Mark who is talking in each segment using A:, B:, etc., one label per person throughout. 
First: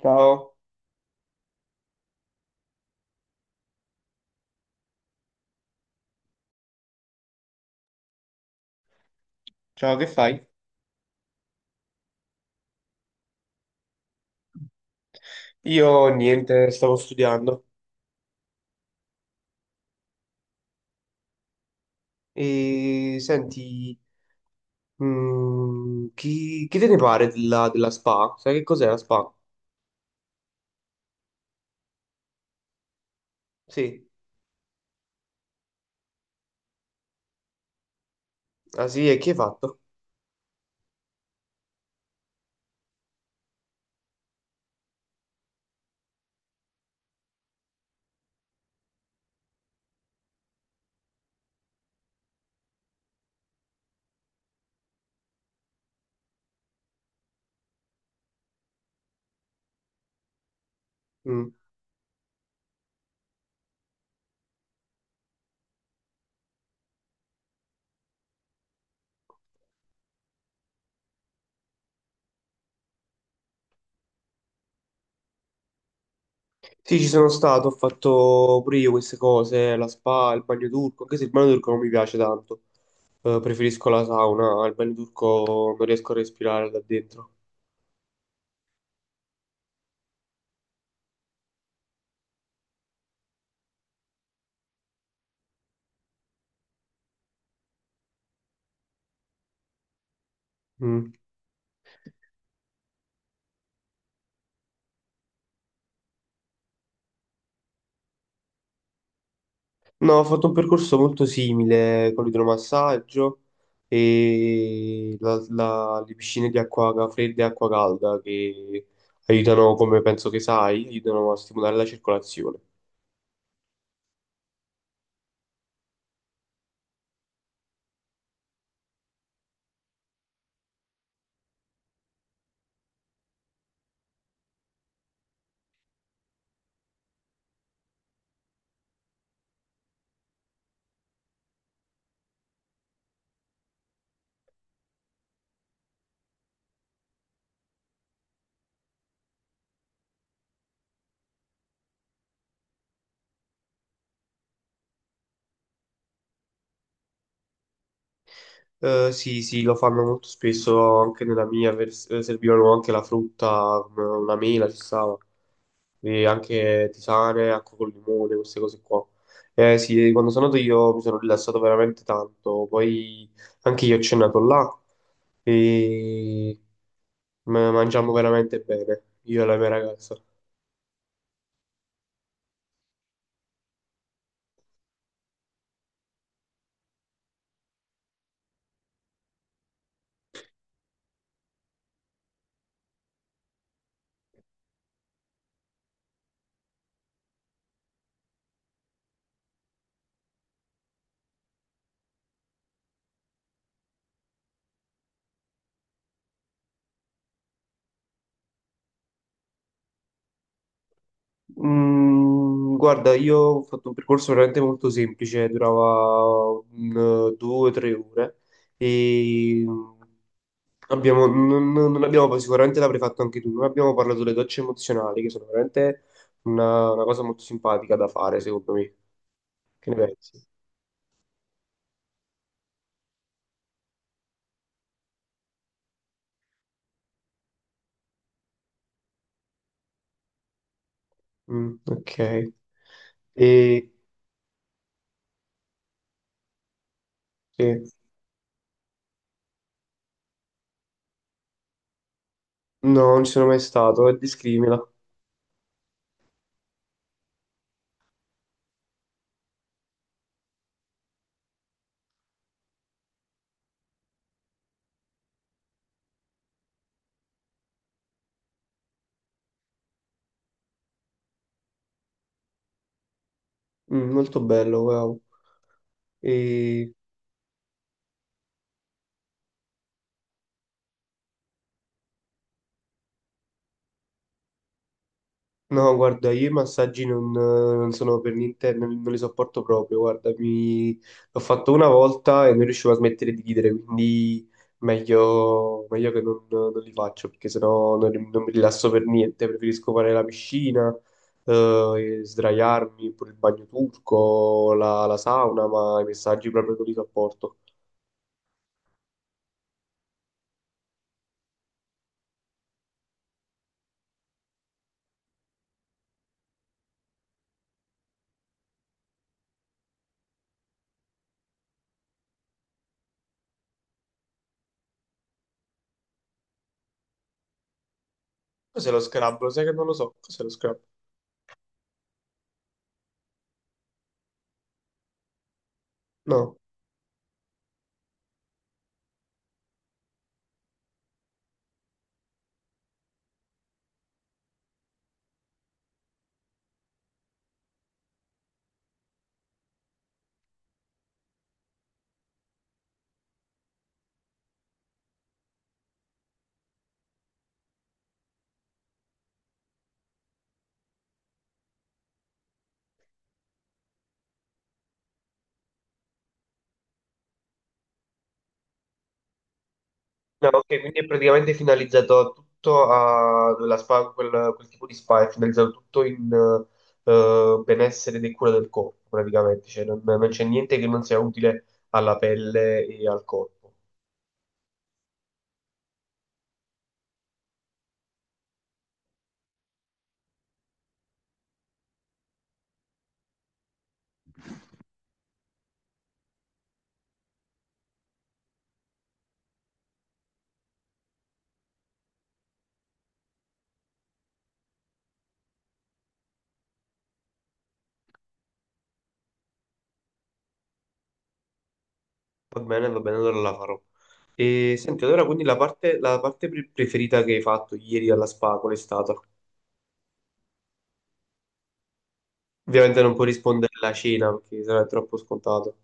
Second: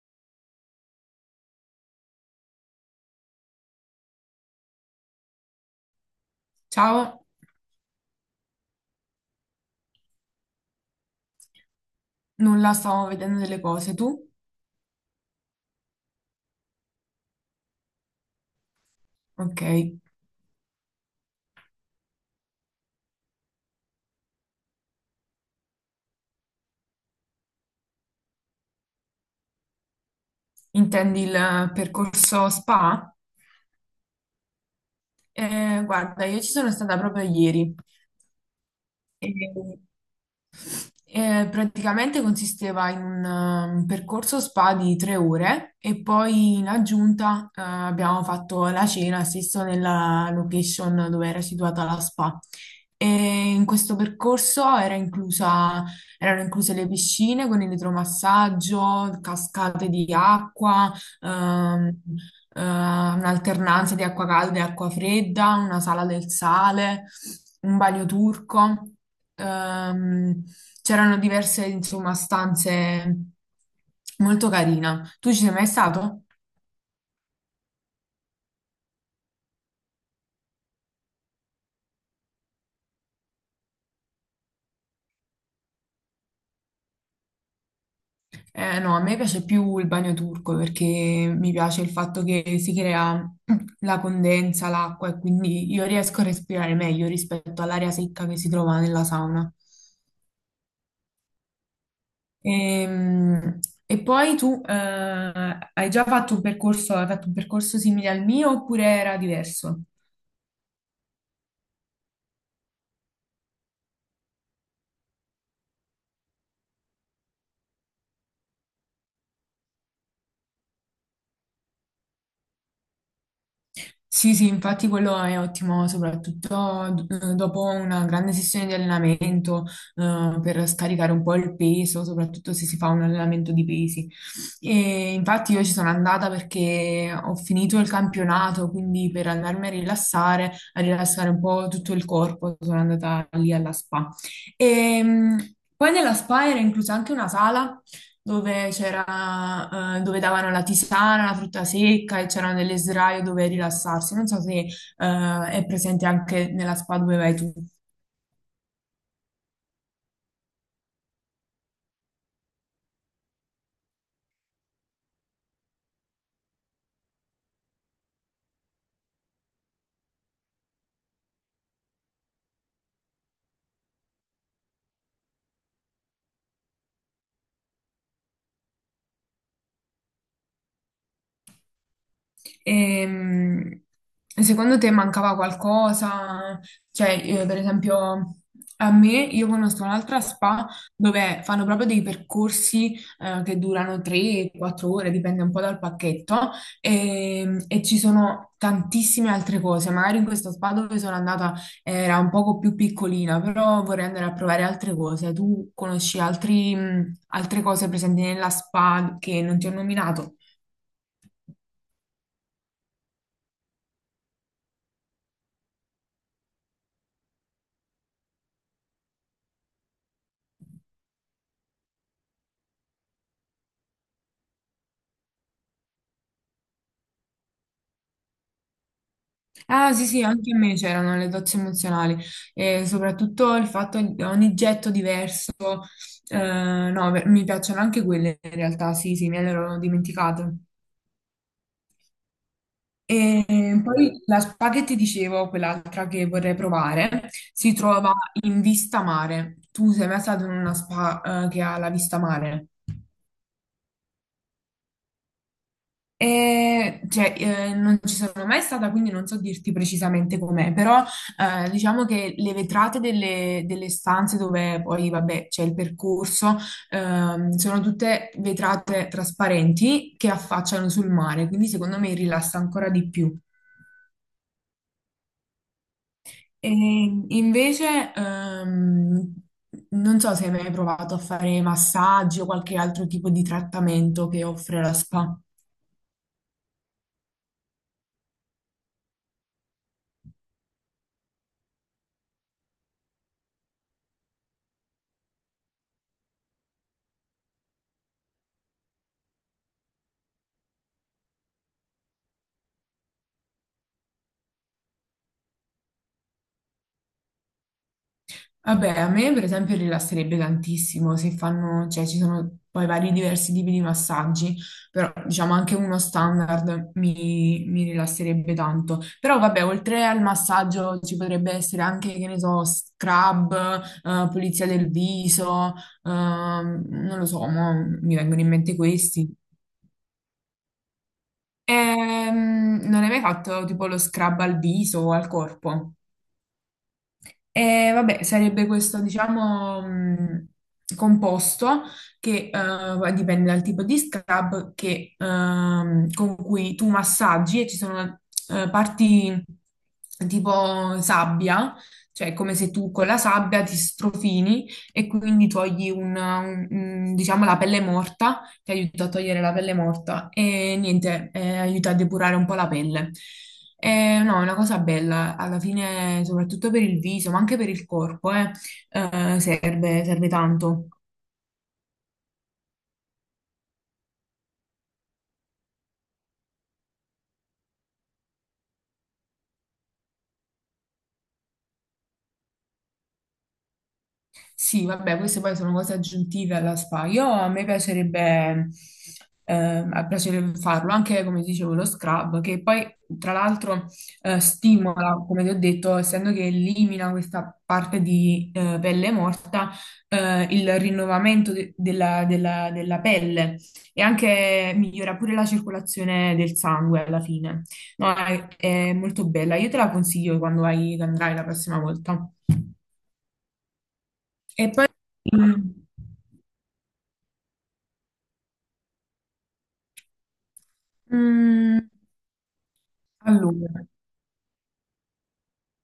A: Ciao,
B: Ciao,
A: ciao, che fai?
B: nulla, stavo vedendo delle cose. Tu?
A: Io niente, stavo studiando.
B: Ok,
A: E senti, chi te ne pare della SPA? Sai che cos'è la SPA?
B: intendi il percorso spa?
A: Sì,
B: Guarda, io ci sono stata proprio ieri.
A: ah sì, e chi hai
B: E
A: fatto?
B: Praticamente consisteva in un percorso spa di tre ore e poi in aggiunta, abbiamo fatto la cena stesso nella location dove era situata la spa. E in questo percorso erano incluse le piscine con elettromassaggio, cascate di acqua,
A: Mm.
B: ehm, un'alternanza di acqua calda e acqua fredda, una sala del sale, un bagno turco. Ehm, C'erano diverse, insomma, stanze molto carine. Tu ci sei mai stato?
A: Sì, ci sono stato, ho fatto pure io queste cose, la SPA, il bagno turco, anche se il bagno turco non mi piace tanto. Preferisco la sauna, al bagno turco non riesco a respirare da dentro.
B: No, a me piace più il bagno turco perché mi piace il fatto che si crea la condensa, l'acqua e quindi io riesco a respirare meglio rispetto all'aria secca che si trova nella sauna.
A: Mm.
B: Ehm, E, poi tu hai fatto un percorso simile al mio oppure era diverso?
A: No, ho fatto un percorso molto simile con l'idromassaggio e le piscine di acqua fredda e acqua calda che aiutano, come penso che sai, aiutano a stimolare la circolazione.
B: Sì, sì, infatti quello è ottimo, soprattutto dopo una grande sessione di allenamento, per scaricare un po' il peso, soprattutto se si fa un allenamento di pesi. E infatti io ci sono andata perché ho finito il campionato, quindi per andarmi a rilassare un po' tutto il corpo, sono andata lì alla spa. E, poi nella spa era inclusa anche una sala dove davano la tisana, la frutta secca e c'erano delle sdraio dove rilassarsi. Non so se, è presente anche nella spa dove vai tu.
A: Sì, sì, lo fanno molto spesso anche nella mia, servivano anche la frutta, come una mela ci stava, e anche tisane, acqua col limone, queste cose qua. Eh sì, quando sono andato io mi sono rilassato veramente tanto, poi anche io ho cenato là e mangiamo veramente bene, io e la mia ragazza.
B: Ehm, Secondo te mancava qualcosa? Cioè, io, per esempio, a me, io conosco un'altra spa dove fanno proprio dei percorsi, che durano 3-4 ore, dipende un po' dal pacchetto, e, ci sono tantissime altre cose. Magari in questa spa dove sono andata era un poco più piccolina, però vorrei andare a provare altre cose. Tu conosci altre cose presenti nella spa che non ti ho nominato?
A: Mm, guarda, io ho fatto un percorso veramente molto semplice, durava un, due o tre ore e abbiamo, non abbiamo, sicuramente l'avrei fatto anche tu, non abbiamo parlato delle docce emozionali che sono veramente una cosa molto simpatica da fare, secondo me. Che
B: Ah,
A: ne
B: sì, sì,
A: pensi?
B: anche a me c'erano le docce emozionali e soprattutto il fatto di ogni getto diverso, no, beh, mi piacciono anche quelle in realtà, sì, sì, me le ero dimenticato.
A: Mm, ok.
B: E
A: E
B: poi la spa che ti dicevo, quell'altra che vorrei provare, si
A: sì.
B: trova in vista mare. Tu sei mai stato in una spa, che ha la vista mare?
A: No, non ci sono mai stato, e descrivimela.
B: E, cioè, non ci sono mai stata, quindi non so dirti precisamente com'è, però diciamo che le vetrate delle, delle stanze dove poi, vabbè, c'è il percorso, sono tutte vetrate trasparenti che affacciano sul mare, quindi secondo me rilassa ancora di più.
A: Mm, molto bello, wow.
B: E
A: E
B: invece, non so se hai mai provato a fare massaggi o qualche altro tipo di trattamento che offre la spa.
A: no, guarda, io i massaggi non sono per niente, non li sopporto proprio. Guarda, mi... l'ho fatto una volta e non riuscivo a smettere di ridere, quindi meglio, meglio che non li faccio perché sennò non mi rilasso per niente. Preferisco fare la piscina, eh, e sdraiarmi, pure il bagno turco, la sauna, ma i massaggi proprio non li sopporto.
B: Vabbè, a me per esempio rilasserebbe tantissimo se fanno, cioè ci sono poi vari diversi tipi di massaggi, però diciamo anche uno standard mi rilasserebbe tanto. Però vabbè, oltre al massaggio ci potrebbe essere anche, che ne so, scrub, pulizia del viso, non lo so, mo mi vengono in mente
A: Cos'è lo
B: questi.
A: scrub? Lo sai che non lo so. Cos'è lo scrub?
B: Non hai mai fatto tipo lo scrub al viso o al corpo?
A: No.
B: E vabbè, sarebbe questo, diciamo, composto che, dipende dal tipo di scrub che, con cui tu massaggi e ci sono, parti tipo sabbia, cioè come se tu con la sabbia ti strofini e quindi togli diciamo, la pelle morta, che aiuta a togliere la pelle morta e niente, aiuta a depurare un po' la pelle. No, è una cosa bella, alla fine, soprattutto per il viso, ma anche per il corpo, serve
A: No, ok,
B: tanto.
A: quindi è praticamente finalizzato tutto a la spa, quel tipo di spa, è finalizzato tutto in benessere e cura del corpo, praticamente, cioè non c'è niente che non sia utile alla pelle e al corpo.
B: Sì, vabbè, queste poi sono cose aggiuntive alla spa. Io a me piacerebbe farlo anche come dicevo lo scrub, che poi tra l'altro stimola, come ti ho detto, essendo che elimina questa parte di pelle morta, il rinnovamento della pelle e anche migliora pure la circolazione del sangue alla fine. No, è molto bella. Io te la consiglio quando andrai la prossima volta.
A: Va bene, allora la farò.
B: E
A: E
B: poi.
A: senti, allora quindi la
B: Mm.
A: parte, preferita che hai fatto ieri alla spa, qual è stata?
B: Mm,
A: Ovviamente non puoi rispondere
B: allora,
A: alla cena perché sarà troppo scontato.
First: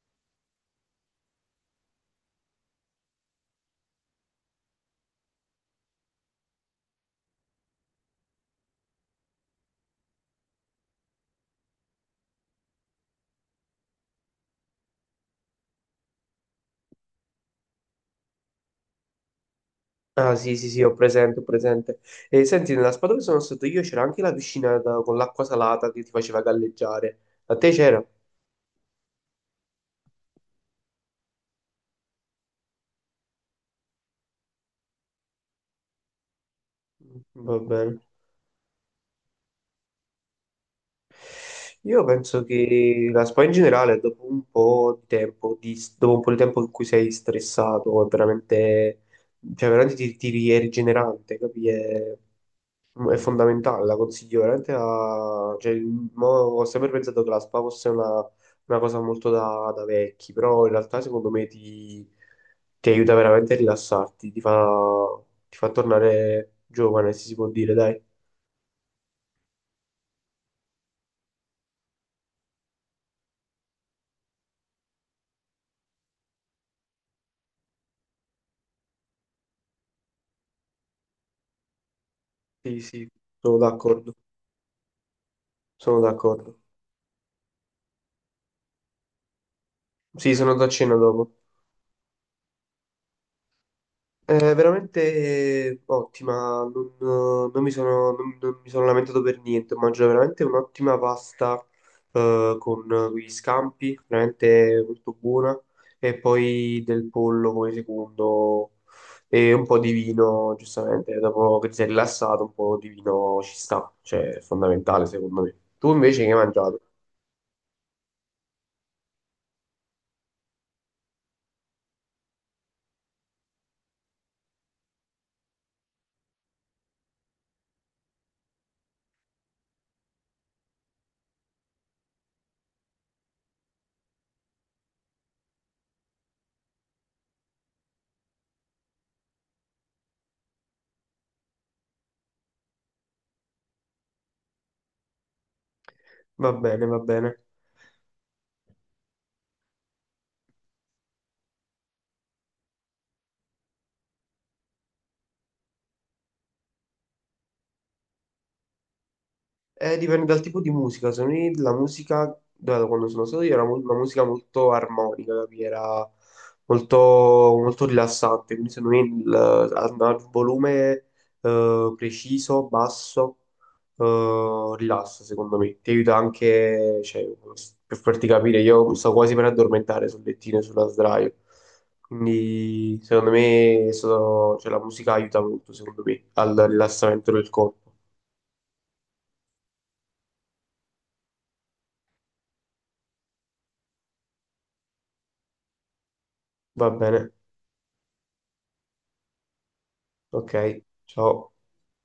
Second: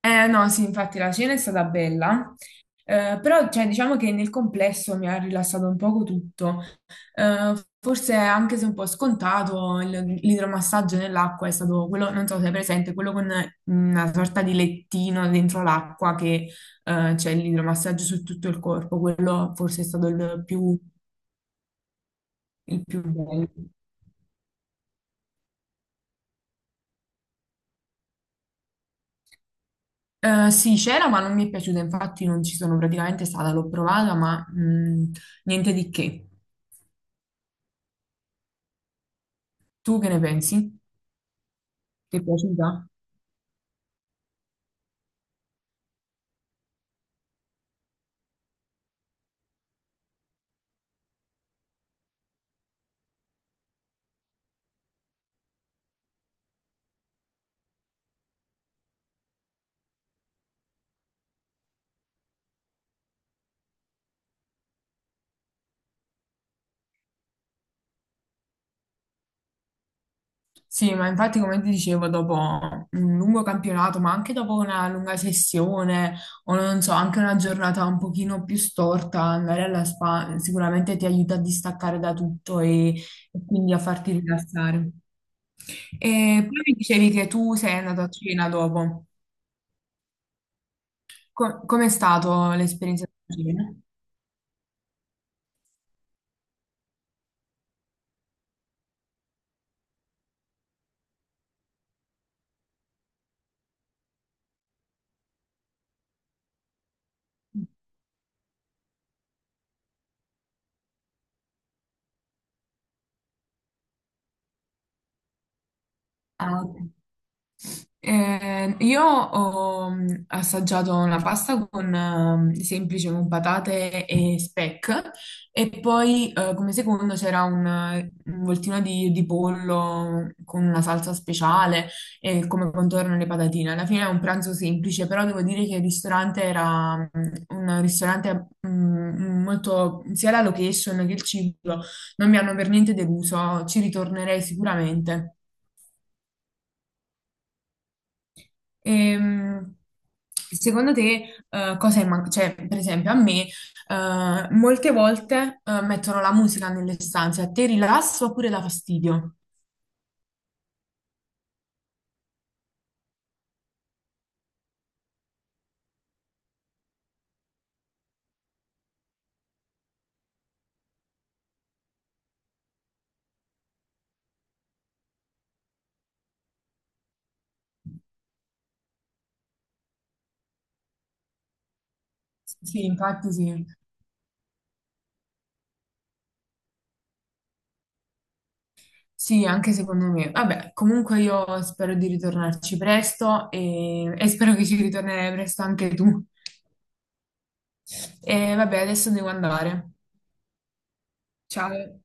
B: no, sì, infatti la cena è stata bella, però cioè, diciamo che nel complesso mi ha rilassato un poco tutto. Eh, Forse anche se un po' scontato, l'idromassaggio nell'acqua è stato quello, non so se è presente, quello con una sorta di lettino dentro l'acqua che, c'è l'idromassaggio su tutto il corpo, quello forse è stato
A: Ah
B: il
A: sì sì
B: più,
A: sì, ho presente, ho presente. E senti,
B: il
A: nella
B: più
A: spa dove sono
B: bello.
A: stato io c'era anche la con l'acqua salata che ti faceva galleggiare. A te c'era?
B: Sì, c'era, ma non mi è piaciuta, infatti non ci sono praticamente stata, l'ho provata, ma niente di che.
A: Mm, va bene.
B: Tu che ne pensi?
A: Io
B: Ti è
A: penso
B: piaciuta?
A: che la spa in generale, dopo un po' di tempo, dopo un po' di tempo in cui sei stressato, è veramente, cioè veramente ti è rigenerante, capi? È fondamentale, la consiglio veramente a... Cioè, mo ho sempre pensato che la spa fosse una cosa molto da vecchi, però in realtà secondo me ti aiuta veramente a rilassarti, ti fa tornare giovane, se si può dire, dai.
B: Sì, ma infatti come ti dicevo, dopo un lungo campionato, ma anche dopo una lunga sessione o non so, anche una giornata un pochino più storta, andare alla spa sicuramente ti aiuta a distaccare da tutto
A: Sì, sì,
B: e
A: sono
B: quindi a farti
A: d'accordo,
B: rilassare.
A: sono
B: E
A: d'accordo.
B: poi mi dicevi che tu sei andato a cena dopo.
A: Sì, sono da cena dopo.
B: Com'è stato l'esperienza di cena?
A: È veramente ottima, non mi sono lamentato per niente, mangio veramente un'ottima pasta con gli scampi, veramente molto buona, e poi del pollo come secondo e un po' di vino, giustamente, dopo che ti sei rilassato un po' di vino ci sta, cioè è fondamentale secondo me. Tu invece che hai
B: Ah, ok.
A: mangiato?
B: Io ho assaggiato una pasta con semplice con patate e speck e poi, come secondo c'era un voltino di pollo con una salsa speciale e come contorno le patatine. Alla fine è un pranzo semplice, però devo dire che il ristorante era, un ristorante molto, sia la location che il cibo non mi hanno per niente deluso, ci ritornerei sicuramente.
A: Va bene, va bene.
B: Ehm, Secondo te, cosa è cioè, per esempio, a me, molte volte, mettono la musica nelle stanze, a te rilassa oppure dà fastidio?
A: Dipende dal tipo di musica. Secondo me la musica, da quando sono stato io, una musica molto armonica, capì? Era molto, molto rilassante. Quindi secondo me andava al volume preciso, basso, rilassa, secondo me. Ti aiuta anche, cioè, per farti capire, io mi sto quasi per addormentare sul lettino e sulla sdraio.
B: Sì,
A: Quindi secondo
B: infatti sì.
A: me cioè, la musica aiuta molto, secondo me, al rilassamento del corpo.
B: Sì, anche secondo me. Vabbè, comunque io spero di ritornarci presto e spero che ci ritornerai presto anche tu.
A: Va bene.
B: E vabbè, adesso devo andare.
A: Ok, ciao.
B: Ciao.